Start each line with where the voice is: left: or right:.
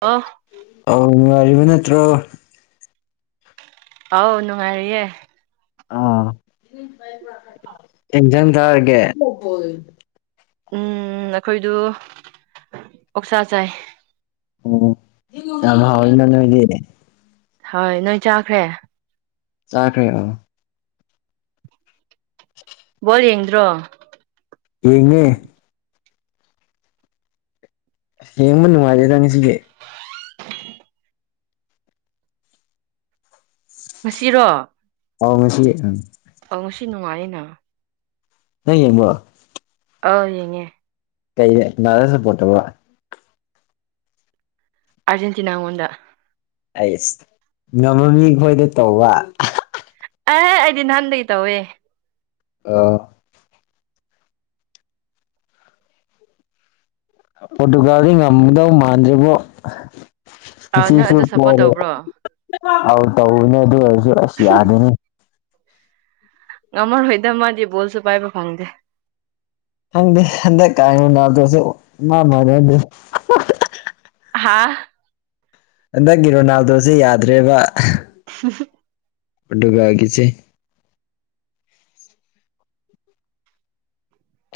right: ꯑꯣ
left: ꯑ ꯅꯨꯡꯉꯥꯏꯔꯤꯕ ꯅꯠꯇ꯭ꯔꯣ
right: ꯑꯧ ꯅꯨꯡꯉꯥꯏꯔꯤꯌꯦ
left: ꯑ ꯀꯩ ꯏꯟꯖꯥꯡ ꯆꯥꯔꯒꯦ
right: ꯎꯝ ꯑꯩꯈꯣꯏꯗꯨ ꯑꯣꯛꯁꯥ ꯆꯥꯏ
left: ꯑꯣ ꯌꯥꯝ ꯍꯥꯎꯋꯤꯅ ꯅꯣꯏꯗꯤ
right: ꯍꯣꯏ ꯅꯣꯏ ꯆꯥꯈ꯭ꯔꯦ
left: ꯆꯥꯈ꯭ꯔꯦ
right: ꯕꯣꯜ ꯌꯦꯡꯗ꯭ꯔꯣ
left: ꯌꯦꯡꯉꯦ ꯌꯦꯡꯕ ꯅꯨꯡꯉꯥꯏꯇꯦꯗ ꯉꯥꯁꯤꯗꯤ
right: ꯉꯥꯁꯤꯔꯣ
left: ꯑꯧ ꯉꯥꯁꯤ
right: ꯑꯧ ꯉꯁꯤ ꯅꯨꯡꯉꯥꯏꯌꯦꯅ
left: ꯅꯪ ꯌꯦꯡꯕ꯭ꯔꯣ
right: ꯑ ꯌꯦꯡꯉꯦ
left: ꯀꯩꯗ ꯀꯅꯥꯗ ꯁꯥꯄꯣꯔꯠ ꯇꯧꯕꯔ
right: ꯑꯥꯔꯖꯦꯟꯇꯤꯅꯥ ꯉꯣꯟꯗ
left: ꯑꯩꯁ ꯉꯝꯕ ꯃꯤꯈꯣꯏꯗ ꯇꯧꯕ
right: ꯑꯦꯍꯦ ꯑꯩꯗꯤ ꯅꯍꯥꯟꯗꯒꯤ ꯇꯧꯋꯦ
left: ꯑ [unintelligible] ꯄꯣꯔꯇꯨꯒꯜꯗꯤ ꯉꯝꯗꯧ ꯃꯥꯟꯗ꯭ꯔꯦꯕꯣ
right: ꯑꯥ ꯅꯪ
left: ꯉꯥꯁꯤꯁꯨ
right: ꯑꯗꯨ ꯁꯞꯄꯣꯔꯠ
left: ꯄꯣꯔꯦ
right: ꯇꯧꯕ꯭ꯔꯣ
left: ꯑꯧ ꯇꯧꯕꯅꯦ ꯑꯗꯨ ꯑꯣꯏꯔꯁꯨ ꯑꯁ ꯌꯥꯗꯦꯅꯦ
right: ꯉꯝꯃꯥꯔꯣꯏꯗ ꯃꯥꯗꯤ ꯕꯣꯜꯁꯨ ꯄꯥꯏꯕ ꯐꯥꯪꯗꯦ
left: ꯈꯪꯗꯦ ꯍꯟꯗꯛꯀ ꯔꯣꯅꯥꯜꯗꯣꯁꯦ ꯏꯃꯥꯟ ꯃꯥꯟꯅꯗꯦ
right: ꯍꯥꯥ
left: ꯍꯟꯗꯛꯀꯤ ꯔꯣꯅꯥꯜꯗꯣꯁꯦ ꯌꯥꯗ꯭ꯔꯦꯕ
right: [unintelligible]
left: ꯄ꯭ꯔꯣꯇꯨꯒꯜꯒꯤꯁꯦ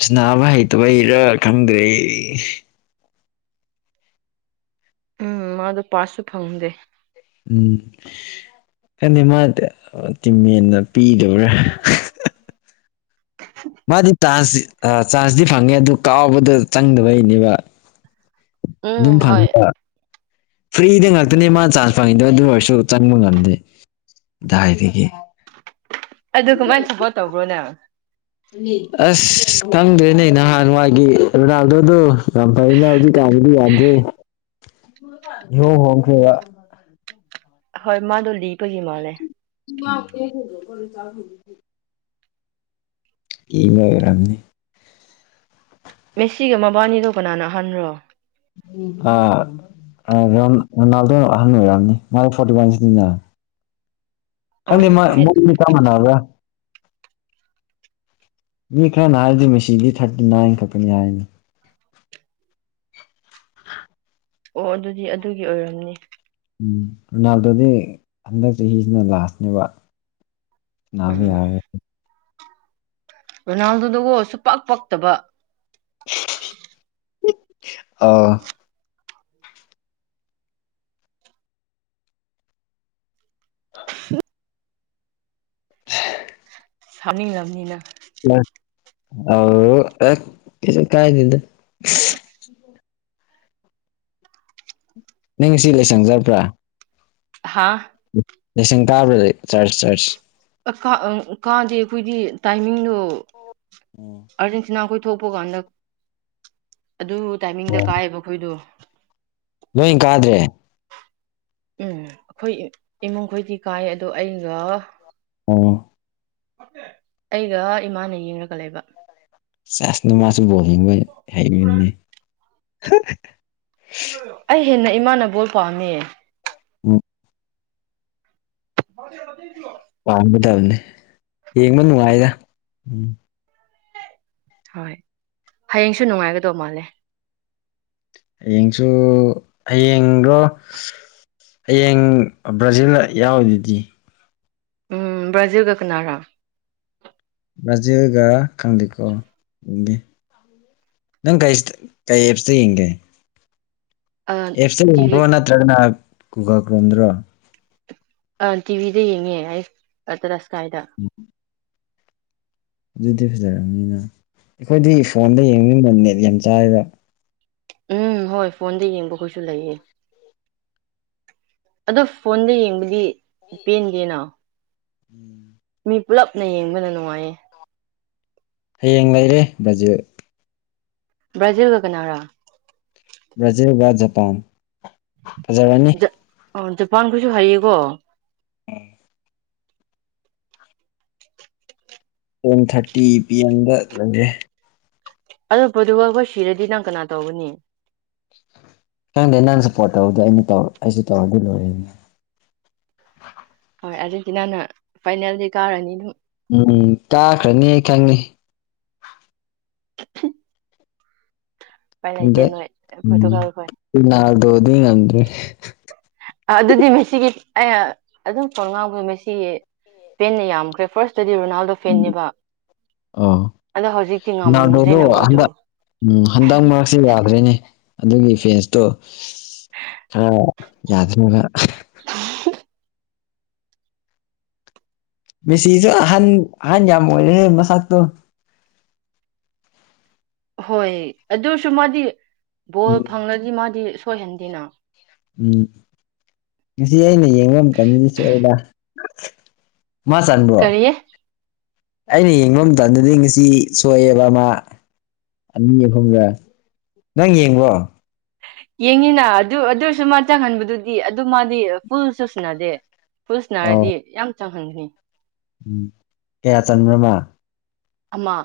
left: ꯁꯥꯟꯅꯕ ꯍꯩꯇꯕꯩꯔ ꯈꯪꯗ꯭ꯔꯦ
right: ꯎꯝ ꯃꯥꯗꯣ ꯄꯥꯁꯁꯨ ꯐꯪꯗꯦ
left: ꯎꯝ ꯈꯪꯗꯦ ꯃꯥ ꯇꯤꯝꯃꯦꯠꯅ ꯄꯤꯗꯕ꯭ꯔꯥ ꯃꯥꯗꯤ ꯆꯥꯟꯁ ꯆꯥꯟꯖꯇꯤ ꯐꯪꯉꯦ ꯑꯗꯨ ꯀꯥꯎꯕꯗ ꯆꯪꯗꯕꯩꯅꯦꯕ ꯑꯗꯨꯝ
right: ꯎꯝ ꯍꯣꯏ
left: ꯐꯪꯉꯦꯗ ꯐ꯭ꯔꯤꯗ ꯉꯥꯛꯇꯅꯦ ꯃꯥ ꯆꯥꯟꯁ ꯐꯪꯉꯤꯗꯣ ꯑꯗꯨ ꯑꯣꯏꯔꯁꯨ ꯆꯪꯕ ꯉꯝꯗꯦ ꯀꯗꯥꯏꯗꯒꯤ
right: ꯑꯗꯨ ꯀꯃꯥꯏꯅ ꯁꯥꯄꯣꯔꯠ ꯇꯧꯕ꯭ꯔꯣ ꯅꯪ
left: ꯑꯁ ꯈꯪꯗ꯭ꯔꯦꯅꯦ ꯅꯍꯥꯟꯋꯥꯏꯒꯤ ꯔꯣꯅꯥꯜꯗꯣꯗꯣ ꯌꯥꯝ ꯐꯩꯅ ꯍꯧꯖꯤꯛꯀꯥꯟꯒꯤꯗꯤ ꯌꯥꯗ꯭ꯔꯦ ꯏꯍꯣꯡ ꯍꯣꯡꯈ꯭ꯔꯦꯕ
right: ꯍꯣꯏ ꯃꯥꯗꯣ ꯂꯤꯕꯒꯤ ꯃꯥꯜꯂꯦ
left: ꯗꯣ ꯄꯦ ꯆꯥ [unintelligible] ꯂꯤꯕꯩ ꯑꯣꯏꯔꯝꯅꯤ
right: ꯃꯦꯁꯤꯒ ꯃꯕꯥꯅꯤꯗꯣ ꯀꯅꯥꯅ ꯑꯥꯍꯟꯔꯣ
left: ꯑꯥ ꯔꯣꯅꯥꯜꯗꯣꯅ ꯑꯍꯟ ꯑꯣꯏꯔꯝꯅꯤ ꯃꯥꯗꯤ ꯐꯣꯔꯇꯤ ꯋꯥꯟ ꯁꯨꯏꯅ
right: ꯑꯣ
left: ꯈꯪꯗꯦ ꯃꯥ ꯃꯣꯏ ꯑꯅꯤ ꯆꯞ ꯃꯥꯟꯅꯕ꯭ꯔ
right: [unintelligible]
left: ꯃꯤ ꯈꯔꯅ ꯍꯥꯏꯔꯗꯤ ꯃꯁꯤꯁꯤꯗꯤ ꯊꯥꯔꯇꯤ ꯅꯥꯏꯟ ꯈꯛꯛꯇꯅꯤ ꯍꯥꯏꯅꯤ [unintelligible]
right: ꯑꯣ ꯑꯗꯨꯗꯤ ꯑꯗꯨꯒꯤ ꯑꯣꯏꯔꯝꯅꯤ
left: ꯎꯝ ꯔꯣꯅꯥꯜꯗꯣꯗꯤ ꯍꯟꯗꯛ ꯆꯍꯤꯁꯤꯅ ꯂꯥꯁꯅꯦꯕ ꯅꯥꯕ ꯌꯥꯔ
right: ꯔꯣꯅꯥꯜꯗꯣꯗꯨꯒꯣ ꯁꯨꯄꯛ ꯄꯛꯇꯕ
left: ꯑꯥ ꯁꯤ
right: ꯁꯥꯎꯅꯤꯡꯂꯝꯕꯅꯤꯅ
left: ꯀꯥꯏꯗꯤꯗ ꯅꯪ ꯉꯁꯤ ꯂꯩꯁꯪꯖꯔꯕ꯭ꯔꯥ
right: ꯍꯥꯥ
left: ꯂꯤꯁꯤꯡ ꯇꯥꯕꯗ ꯆꯔꯆ ꯆꯔꯆ
right: ꯀꯥꯗꯦ ꯑꯩꯈꯣꯏꯗꯤ ꯇꯥꯏꯃꯤꯡꯗꯣ ꯑꯥꯔꯖꯦꯟꯇꯤꯅꯥ ꯑꯩꯈꯣꯏ ꯄꯨ ꯊꯣꯛꯄ ꯀꯥꯟꯗ ꯑꯗꯨ ꯇꯥꯏꯃꯤꯡꯗ ꯀꯥꯏꯑꯦꯕ ꯑꯩꯈꯣꯏꯗꯣ
left: ꯅꯣꯏ ꯀꯥꯗ꯭ꯔꯦ
right: ꯎꯝ ꯑꯩꯈꯣꯏ ꯏꯃꯨꯡꯈꯣꯏꯗꯤ ꯀꯥꯏ ꯑꯗꯣ ꯑꯩꯒ
left: ꯑꯣꯝ
right: ꯑꯩꯒ ꯏꯃꯥꯅ ꯌꯦꯡꯒ ꯂꯩꯕ
left: ꯆꯁꯅ ꯃꯥꯁꯨ ꯕꫭꯜ
right: ꯑꯩ ꯍꯦꯟꯅ ꯏꯃꯥꯅꯕꯣꯜ ꯄꯥꯝꯃꯤ
left: ꯎꯝ
right: ꯍ
left: ꯄꯥꯡꯒꯗꯕꯅꯤ ꯌꯦꯡꯕ ꯅꯨꯡꯉꯥꯏꯗ ꯎꯝ
right: ꯍꯣꯏ ꯍꯌꯦꯡꯁꯨ ꯅꯨꯡꯉꯥꯏꯒꯗꯧ ꯃꯥꯜꯂꯦ
left: ꯍꯌꯦꯡꯁꯨ ꯍꯌꯦꯡꯗꯣ ꯍꯌꯦꯡ ꯕ꯭ꯔꯥꯖꯤꯜ ꯌꯥꯎꯗꯨꯗꯤ
right: ꯎꯝ ꯕ꯭ꯔꯥꯖꯤꯜꯒ ꯀꯅꯥꯔꯥ
left: ꯕ꯭ꯔꯥꯖꯤꯦꯜꯒ ꯈꯪꯗ‌ꯦꯀ‌ꯣ ꯌ‌ꯦꯡꯒ‌ꯦ ꯅꯪ ꯀꯩ ꯀꯩ ꯑꯦꯞꯁꯤꯇ ꯌꯦꯡꯒꯦ ꯑꯦꯞꯇ
right: ꯇꯤꯚꯤ
left: ꯌꯦꯡꯕ꯭ꯔꯣ ꯅꯠꯇ꯭ꯔꯒꯅ ꯒꯨꯒ ꯀꯣꯟꯗ꯭ꯔꯣ
right: ꯑ ꯇꯤꯚꯤꯗ ꯌꯦꯡꯉꯦ ꯑꯩ ꯇꯔꯥꯁ ꯀꯥꯏꯗ
left: ꯑꯗꯨꯗꯤ ꯐꯖꯔꯑꯅꯤꯅ ꯑꯩꯈꯣꯏꯗꯤ ꯐꯣꯟꯗ ꯌꯦꯡꯅꯤꯡꯕ ꯅꯦꯠ ꯌꯥꯝ ꯆꯥꯏꯕ
right: ꯎꯝ ꯍꯣꯏ ꯐꯣꯟꯗ ꯌꯦꯡꯕ ꯀꯩꯁꯨ ꯂꯩꯌꯦ ꯑꯗꯣ ꯐꯣꯟꯗ ꯌꯦꯡꯕꯗꯤ ꯄꯦꯟꯒꯦꯅ
left: ꯎꯝ
right: ꯃꯤ ꯄꯨꯜꯂꯞꯅ ꯌꯦꯡꯕꯅ ꯅꯨꯡꯉꯥꯏꯌꯦ
left: ꯍꯌꯦꯡ ꯂꯩꯔꯦ ꯕ꯭ꯔꯥꯖꯤꯜ
right: ꯭ꯔꯥꯖꯤꯜ ꯀ ꯀꯅꯥꯔꯥ
left: ꯕ꯭ꯔꯥꯖꯤꯜ ꯖꯄꯥꯟ ꯐꯖꯔꯕꯅꯤ
right: ꯑꯣ ꯖꯄꯥꯟꯒꯁꯨ ꯍꯥꯏꯌꯦꯀꯣ
left: ꯎꯝ ꯇꯦꯟ ꯊꯥꯔꯇꯤ ꯄꯤ ꯑꯦꯝꯗ ꯂꯒꯦ
right: ꯑꯣ ꯄꯣꯗꯨ ꯋꯥꯄ ꯁꯤꯔꯗꯤ ꯅꯪ ꯀꯅꯥ ꯇꯧꯕꯅꯤ
left: ꯅꯪꯗ ꯅꯪ ꯁꯞꯄꯣꯔꯠ ꯇꯧꯗ ꯑꯩꯅ ꯇꯧ ꯑꯩꯁꯨ ꯇꯧꯔꯗꯤ ꯂꯣꯏꯔꯦꯅꯤ
right: ꯍꯣꯏ ꯑꯥꯔꯖꯦꯟꯇꯤꯅꯥꯅ ꯐꯥꯏꯅꯦꯜꯗꯤ ꯀꯥꯔꯅꯤ ꯑꯗꯨꯝ
left: ꯎꯝ ꯇꯥꯈ꯭ꯔꯅꯤ ꯑꯩ ꯈꯪꯅꯤ
right: [unintelligible] ꯎꯄꯥꯏ ꯂꯩꯇꯦ
left: ꯀꯗ
right: ꯅꯣꯏ ꯄꯣꯔꯇꯨꯒꯜ ꯈꯣꯏ
left: ꯅꯗꯣꯗ ꯑꯗ
right: ꯑꯗꯨꯗꯤ ꯃꯦꯁꯤꯒꯤ ꯑꯩ ꯑꯗꯨꯝ ꯄꯣꯟ ꯉꯥꯎꯕꯦ ꯃꯁꯤ ꯄꯦꯟꯅ ꯌꯥꯝꯈ꯭ꯔꯦ ꯐꯥꯔꯁ ꯠꯇꯗꯤ ꯔꯣꯅꯥꯜꯗꯣ ꯐꯦꯦꯕ
left: ꯑꯣ
right: ꯑꯗꯣ ꯍꯧꯖꯤꯛꯇꯤ
left: ꯔꯣꯅꯥꯜꯗꯣꯗꯣ
right: ꯉꯝꯗ꯭ꯔꯦꯅ ꯃꯣꯏꯗꯨ
left: ꯍꯟꯗꯛ ꯎꯝ ꯍꯟꯗꯛ ꯃꯔꯛꯁꯦ ꯌꯥꯗ꯭ꯔꯦꯅꯦ ꯑꯗꯨꯒꯤ ꯐꯦꯟꯁꯇꯣ ꯈꯔ ꯌꯥꯗꯅꯕ
right: [unintelligible]
left: ꯃꯁꯤꯁꯨ ꯍꯍꯟ ꯑꯍꯟꯖꯝ ꯑꯣꯏꯦꯦ ꯃꯁ
right: ꯍꯣꯏ ꯑꯗꯨꯁꯨ ꯃꯥꯗꯤ
left: ꯎꯝ
right: ꯕꯣꯜ ꯐꯪꯂꯗꯤ ꯃꯥꯗꯤ ꯁꯣꯏꯍꯟꯗꯦꯅ
left: ꯎꯝ ꯉ ꯑꯩꯅ ꯌꯦꯡꯕ ꯀꯟꯁꯤ ꯁꯕ ꯃꯥ ꯆꯥꯟꯕ꯭ꯔꯣ
right: ꯀꯔꯤꯌꯦ
left: ꯑꯩꯅ ꯌꯦꯡꯕ ꯃꯇꯝꯗꯗꯤ ꯉꯁꯤ ꯁꯣꯛꯑꯦꯕ ꯑꯃ ꯑꯅꯤ ꯑꯍꯨꯝꯒ ꯅꯪ ꯌꯦꯡꯕꯣ
right: ꯌꯦꯡꯉꯤꯅ ꯑꯗꯨ ꯑꯗꯨꯔꯁꯨ ꯃꯥ ꯆꯪꯍꯟꯕꯗꯨꯗꯤ ꯑꯗꯨ ꯃꯥꯗꯤ ꯐꯨꯜ ꯆꯨꯁꯤꯟꯅꯗꯦ ꯄꯨꯜꯁ
left: ꯑꯣ
right: ꯅꯥꯔꯗꯤ ꯌꯥꯝ ꯆꯪꯍꯟꯒꯅꯤ
left: ꯎꯝ ꯀꯌꯥ ꯆꯟꯕ꯭ꯔꯃꯥ
right: ꯑꯃ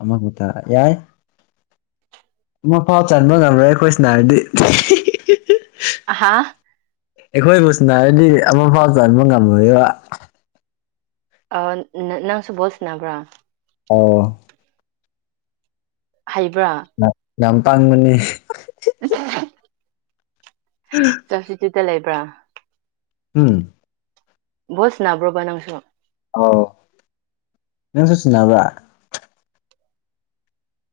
left: ꯑꯃ ꯀꯠꯇ ꯌꯥꯏ ꯃꯐꯥꯎ ꯆꯟꯕ ꯉꯝꯔꯣꯏ ꯑꯩꯈꯣꯏꯁꯅ ꯍꯥꯏꯔꯗꯤ
right: ꯑꯍꯥ
left: ꯑꯩꯈꯣꯏꯕꯨ ꯁꯤꯟꯅꯔꯗꯤ ꯑꯃ ꯐꯥꯎ ꯆꯟꯕ ꯉꯝꯃꯣꯏꯕ
right: ꯅꯪꯁꯨ ꯕꯣꯁ ꯅꯕ꯭ꯔꯥ
left: ꯑꯣ
right: ꯍꯩꯕ꯭ꯔꯥ
left: ꯌꯥꯝ ꯄꯥꯡꯕꯅꯦ
right: [unintelligible] ꯁꯞꯇꯤꯇ꯭ꯌꯨꯠꯇ ꯂꯩꯕ꯭ꯔꯥ
left: ꯎꯝ
right: ꯚꯣꯁ ꯅꯥꯕ꯭ꯔꯣꯕ ꯅꯪꯁꯨ
left: ꯑꯣ ꯅꯪꯁꯨ ꯁꯤꯟꯅꯕ꯭ꯔ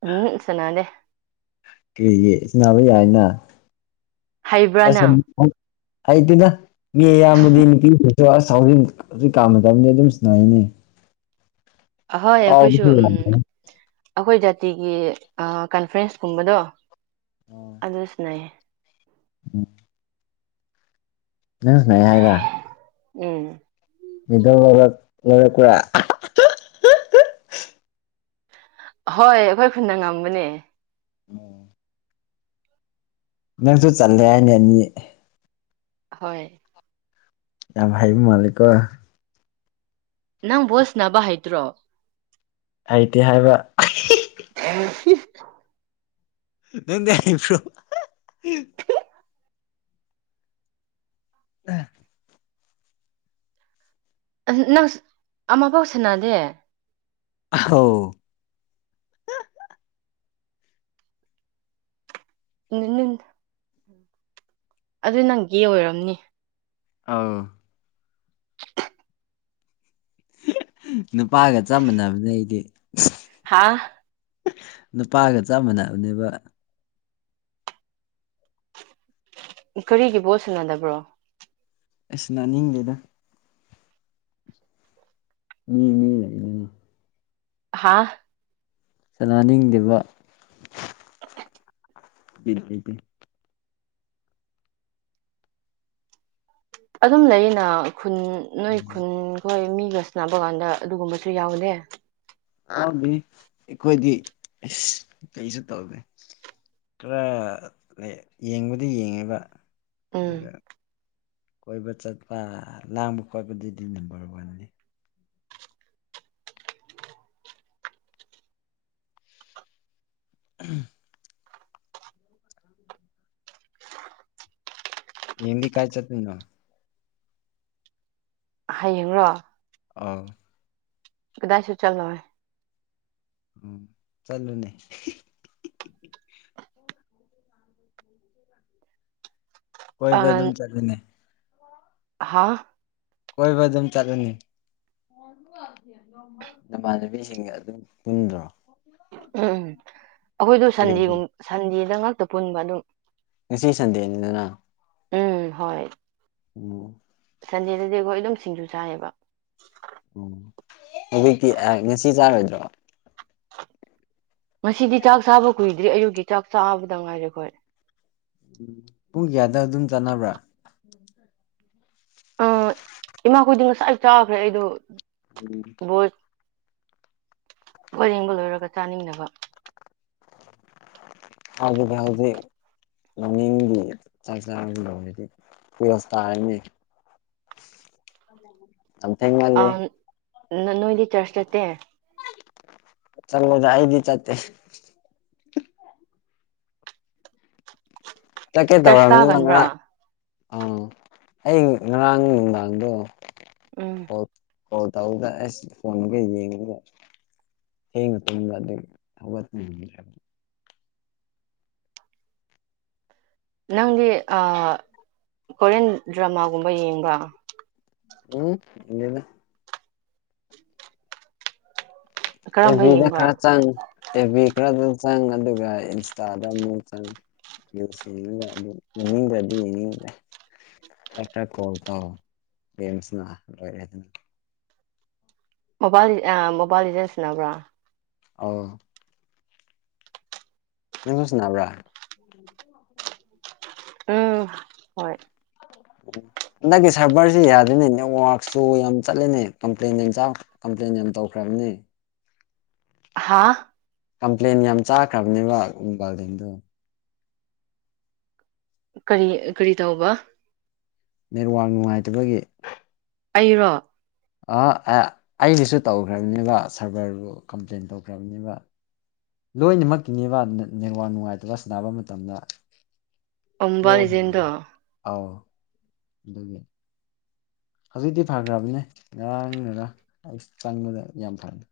right: ꯎꯝ ꯆꯅꯥꯗꯦ
left: ꯀꯔꯤꯒꯤ ꯏꯟꯅꯕ ꯌꯥꯏꯅ
right: ꯍꯩꯕ꯭ꯔꯥ
left: ꯑꯁ
right: ꯅꯪ
left: ꯍꯥꯏꯥꯏ ꯇꯗ ꯃꯤ ꯌꯥꯕꯗꯤ ꯄꯦ ꯑ ꯑꯁ ꯍꯧꯖꯤꯛ ꯍꯧꯖꯤꯛ ꯀꯥꯝꯅꯗꯕꯅꯤ ꯑꯗꯨꯝꯁꯨꯅꯥꯏꯅꯦ
right: ꯑꯍꯣꯏ ꯑꯩꯈꯣꯏꯁꯨ ꯎꯝ
left: ꯌꯥꯝꯕꯅꯦ
right: ꯑꯩꯈꯣꯏ ꯖꯥꯇꯤꯒꯤ ꯀꯟꯐ꯭ꯔꯦꯟꯁ ꯀꯨꯝꯕꯗꯣ ꯑꯗꯨ ꯁꯤꯅꯌꯦ
left: ꯎꯝ ꯅ ꯅ ꯍꯥꯏꯒ
right: ꯎꯝ
left: ꯃꯤꯗ ꯂ ꯂ ꯀꯔ
right: ꯍꯣꯏ ꯑꯩꯈꯣꯏ ꯈꯨꯟꯅ ꯉꯝꯕꯅꯦ
left: ꯑꯣ ꯅꯪꯁꯨ ꯆꯜꯂꯦ ꯍꯥꯏꯅ ꯑꯅꯤ
right: ꯍꯣꯏ
left: ꯑꯚꯥꯏ ꯃꯥ ꯂꯩꯀꯣ
right: ꯅꯪ ꯕꯣꯁꯅꯕ ꯍꯩꯇ꯭ꯔꯣ
left: ꯑꯩꯗꯤꯦ ꯍꯥꯏꯕ
right: ꯎ
left: ꯅꯅꯤꯁꯨꯣ ꯑ
right: ꯅꯪ ꯑꯃꯥ ꯄꯥꯎ ꯁꯅꯗꯦ
left: ꯍ
right: ꯅ ꯑꯗꯨ ꯅꯪꯒꯤ ꯑꯣꯏꯔꯝꯅꯤ
left: ꯑ
right: [unintelligible]
left: ꯅꯨꯄꯥꯒ ꯆꯞ ꯃꯥꯟꯅꯕꯅꯦ ꯑꯩꯗꯤ
right: ꯍꯥꯥ
left: ꯅꯨꯄꯥꯒ ꯆꯞ ꯃꯥꯟꯅꯕꯅꯦꯕ
right: ꯀꯔꯤꯒꯤ ꯄꯣꯠ ꯁꯥꯟꯅꯗꯕ꯭ꯔꯣ
left: ꯑꯁ ꯅꯥꯅꯤꯡꯗꯦꯗ ꯃꯤ ꯂꯩ
right: ꯍꯥꯥ
left: ꯆꯅꯥꯅꯤꯡꯗꯕ ꯏꯗꯤꯗꯤ
right: ꯑꯗꯨꯝ ꯂꯩꯌꯦꯅ ꯈꯨꯟ ꯅꯣꯏ ꯈꯨꯟꯈꯣꯏ ꯃꯤ ꯔꯁꯅꯥ ꯕꯒꯥꯟꯗ ꯑꯗꯨꯒꯨꯝꯕꯁꯨ ꯌꯥꯎꯗꯦ
left: ꯑ ꯑꯩꯈꯣꯏꯗꯤ ꯀꯩꯁꯨ ꯇꯧꯒꯦ ꯈꯔ ꯂꯩ ꯌꯦꯡꯕꯗꯤ ꯌꯦꯡꯉꯦꯕ
right: ꯎꯝ
left: ꯑꯗꯨꯒ ꯀꯣꯏꯕ ꯆꯠꯄ ꯂꯥꯡꯕ ꯈꯣꯠꯄꯗꯨꯗꯤ ꯅꯝꯕꯔ ꯋꯥꯟꯅꯤ ꯎꯝ ꯍꯦꯝꯗꯤ ꯀꯥꯏ ꯆꯠꯅꯤ ꯅ
right: ꯍꯌꯦꯡ꯭ꯔꯣ
left: ꯑꯥꯎ
right: ꯀꯗꯥꯏꯁꯨ ꯆꯜꯅꯦ
left: ꯎꯝ ꯆꯠꯂꯨꯅꯦ ꯀꯣꯏꯕ ꯑꯗꯨꯝ ꯆꯂꯅꯦ
right: ꯍꯥꯥ
left: ꯀꯣꯏꯕ ꯑꯗꯨꯝ ꯆꯠꯂꯅꯤ ꯅꯨꯃꯥꯟꯅꯕꯤꯁꯤꯡꯒ ꯑꯗꯨꯝ ꯄꯨꯟꯗ꯭ꯔꯣ
right: ꯎꯝ ꯎꯝ ꯑꯩꯈꯣꯏꯗ
left: ꯀꯔꯤꯒꯤ
right: ꯁꯟꯗꯦꯒꯨꯝ ꯁꯟꯗꯦꯗ ꯉꯥꯛꯇ ꯄꯨꯟꯕ ꯑꯗꯨꯝ
left: ꯉꯁꯤ ꯁꯟꯗꯦꯅꯤꯗꯅ
right: ꯎꯝ ꯍꯣꯏ
left: ꯎꯝ
right: ꯁꯟꯗꯦꯗꯗꯤ ꯑꯩꯈꯣꯏ ꯑꯗꯨꯝ ꯁꯤꯡꯖꯨ ꯆꯥꯏꯌꯦꯕ
left: ꯎ ꯍꯧꯖꯤꯛꯇꯤ ꯉꯁꯤ ꯆꯥꯔꯣꯏꯗ꯭ꯔꯣ
right: ꯉꯁꯤꯗꯤ ꯆꯥꯛ ꯆꯥꯕ ꯀꯨꯏꯗ꯭ꯔꯤ ꯑꯌꯨꯛꯀꯤ ꯆꯥꯛ ꯆꯥꯕꯗ ꯉꯥꯏꯔꯦ ꯈꯣꯏꯔꯦ
left: ꯎꯝ ꯄꯨꯡ ꯀꯌꯥꯗ ꯑꯗꯨꯝ ꯆꯥꯟꯅꯕ꯭ꯔꯥ
right: ꯑ ꯏꯃꯥꯈꯣꯏꯗꯤ ꯉꯁꯥꯏ ꯆꯥꯈ꯭ꯔꯦ ꯑꯩꯗꯣ
left: ꯎ
right: ꯋꯥꯔꯦꯡꯕ ꯂꯣꯏꯔꯒ ꯆꯥꯅꯤꯡꯅꯕ
left: ꯍꯗꯥꯎꯗ ꯂꯧꯅꯤꯡꯡꯗꯤ ꯆꯥꯛ ꯆꯥꯔ ꯂꯧꯅꯦꯗꯤ ꯀꯁ ꯇꯥꯔꯅꯦ ꯑꯝ ꯊꯉ ꯂꯩꯦ
right: ꯅꯣꯏ ꯂꯤ ꯆꯔꯁꯠꯇꯦ
left: ꯆꯪꯗꯏꯗꯤ ꯆꯦ ꯆꯠꯀꯦ
right: ꯆꯔꯆ
left: ꯇꯧꯔꯅꯤꯅ
right: ꯀꯥꯒꯟꯕ꯭ꯔꯥ
left: ꯉꯔꯥꯡ ꯑꯥ ꯑꯩ ꯉꯔꯥꯡ ꯅꯨꯡꯗꯥꯡꯗꯣ
right: ꯎꯝ
left: ꯍ ꯇꯗ ꯑꯁ ꯐꯣꯟꯣꯟꯒ ꯌꯦꯡꯉꯒ ꯊ ꯊ
right: ꯅꯪꯒꯤ ꯀꯣꯔꯤꯌꯟ ꯗ꯭ꯔꯃꯥꯒꯨꯝꯕ ꯌꯦꯡꯕ꯭ꯔꯥ
left: ꯎꯝ ꯏꯅ
right: ꯀꯔꯝꯕ
left: ꯑꯦꯕꯤꯗ
right: ꯌꯦꯡꯕ꯭ꯔꯥ
left: ꯈꯔ ꯆꯪ ꯑꯦꯕꯤ ꯈꯔ ꯆꯪ ꯑꯗꯨꯒ ꯏꯟꯁꯇꯥꯗ ꯑꯃꯨꯛ ꯆꯪ ꯌꯦ ꯌꯦꯅꯤꯡꯗꯤ ꯌꯦꯅꯤꯡ ꯀꯣ ꯇ
right: ꯃꯣꯕꯥꯜ ꯑ ꯃꯣꯕꯥꯜ ꯏꯁꯅꯕ꯭ꯔꯥ
left: ꯑ ꯌꯦꯁ ꯅ꯭ꯔꯥ
right: ꯎꯝ [unintelligible]
left: ꯍꯟꯗꯛꯀꯤ ꯁꯚꯔꯁꯤ ꯌꯥꯗꯦꯅꯦ ꯅꯦꯠꯋꯥꯛꯁꯨ ꯌꯥꯝ ꯆꯠꯂꯦꯅꯦ ꯀꯝꯄ꯭ꯂꯦꯟ ꯌꯥꯝ ꯆꯥꯎ ꯀꯝꯄ꯭ꯂꯦꯟ ꯌꯥꯝ ꯇꯧ ꯭ꯔꯝꯅꯤ
right: ꯍꯥꯥ
left: ꯀꯝꯄ꯭ꯂꯦꯟ ꯌꯥꯝ ꯆꯥꯈ꯭ꯔꯕꯅꯦꯕ ꯃꯕꯥꯜꯗꯦꯟꯗꯣ
right: ꯀꯔꯤ ꯀꯔꯤ ꯇꯧꯕ
left: ꯅꯦꯠꯋꯥꯛ ꯅꯨꯡꯉꯥꯏꯇꯕꯒꯤ
right: ꯑꯩꯔꯣ
left: ꯑꯩꯒꯤꯁꯨ ꯇꯧꯈ꯭ꯔꯕꯅꯦꯕ ꯁꯥꯔꯚꯔꯕꯨ ꯀꯝꯄ꯭ꯂꯦꯟ ꯇꯧꯈ꯭ꯔꯕꯅꯦꯕ ꯂꯣꯏꯅꯃꯛꯀꯤꯤꯅꯦꯕ ꯅꯦꯋꯥ ꯅꯨꯡꯉꯥꯏꯇꯕ ꯁꯕ ꯃꯇꯝꯗ
right: ꯑꯣꯝꯕ ꯖꯤꯟꯗꯣ
left: ꯑꯗꯨꯗꯒꯤꯦ ꯍꯧꯖꯤꯛꯇꯤ ꯐꯈ꯭ꯔꯕꯅꯦ ꯉꯔꯥꯡꯅꯒ ꯑꯩ ꯆꯪꯕꯗ ꯌꯥꯝ ꯐꯔꯦ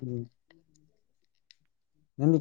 left: ꯎꯝ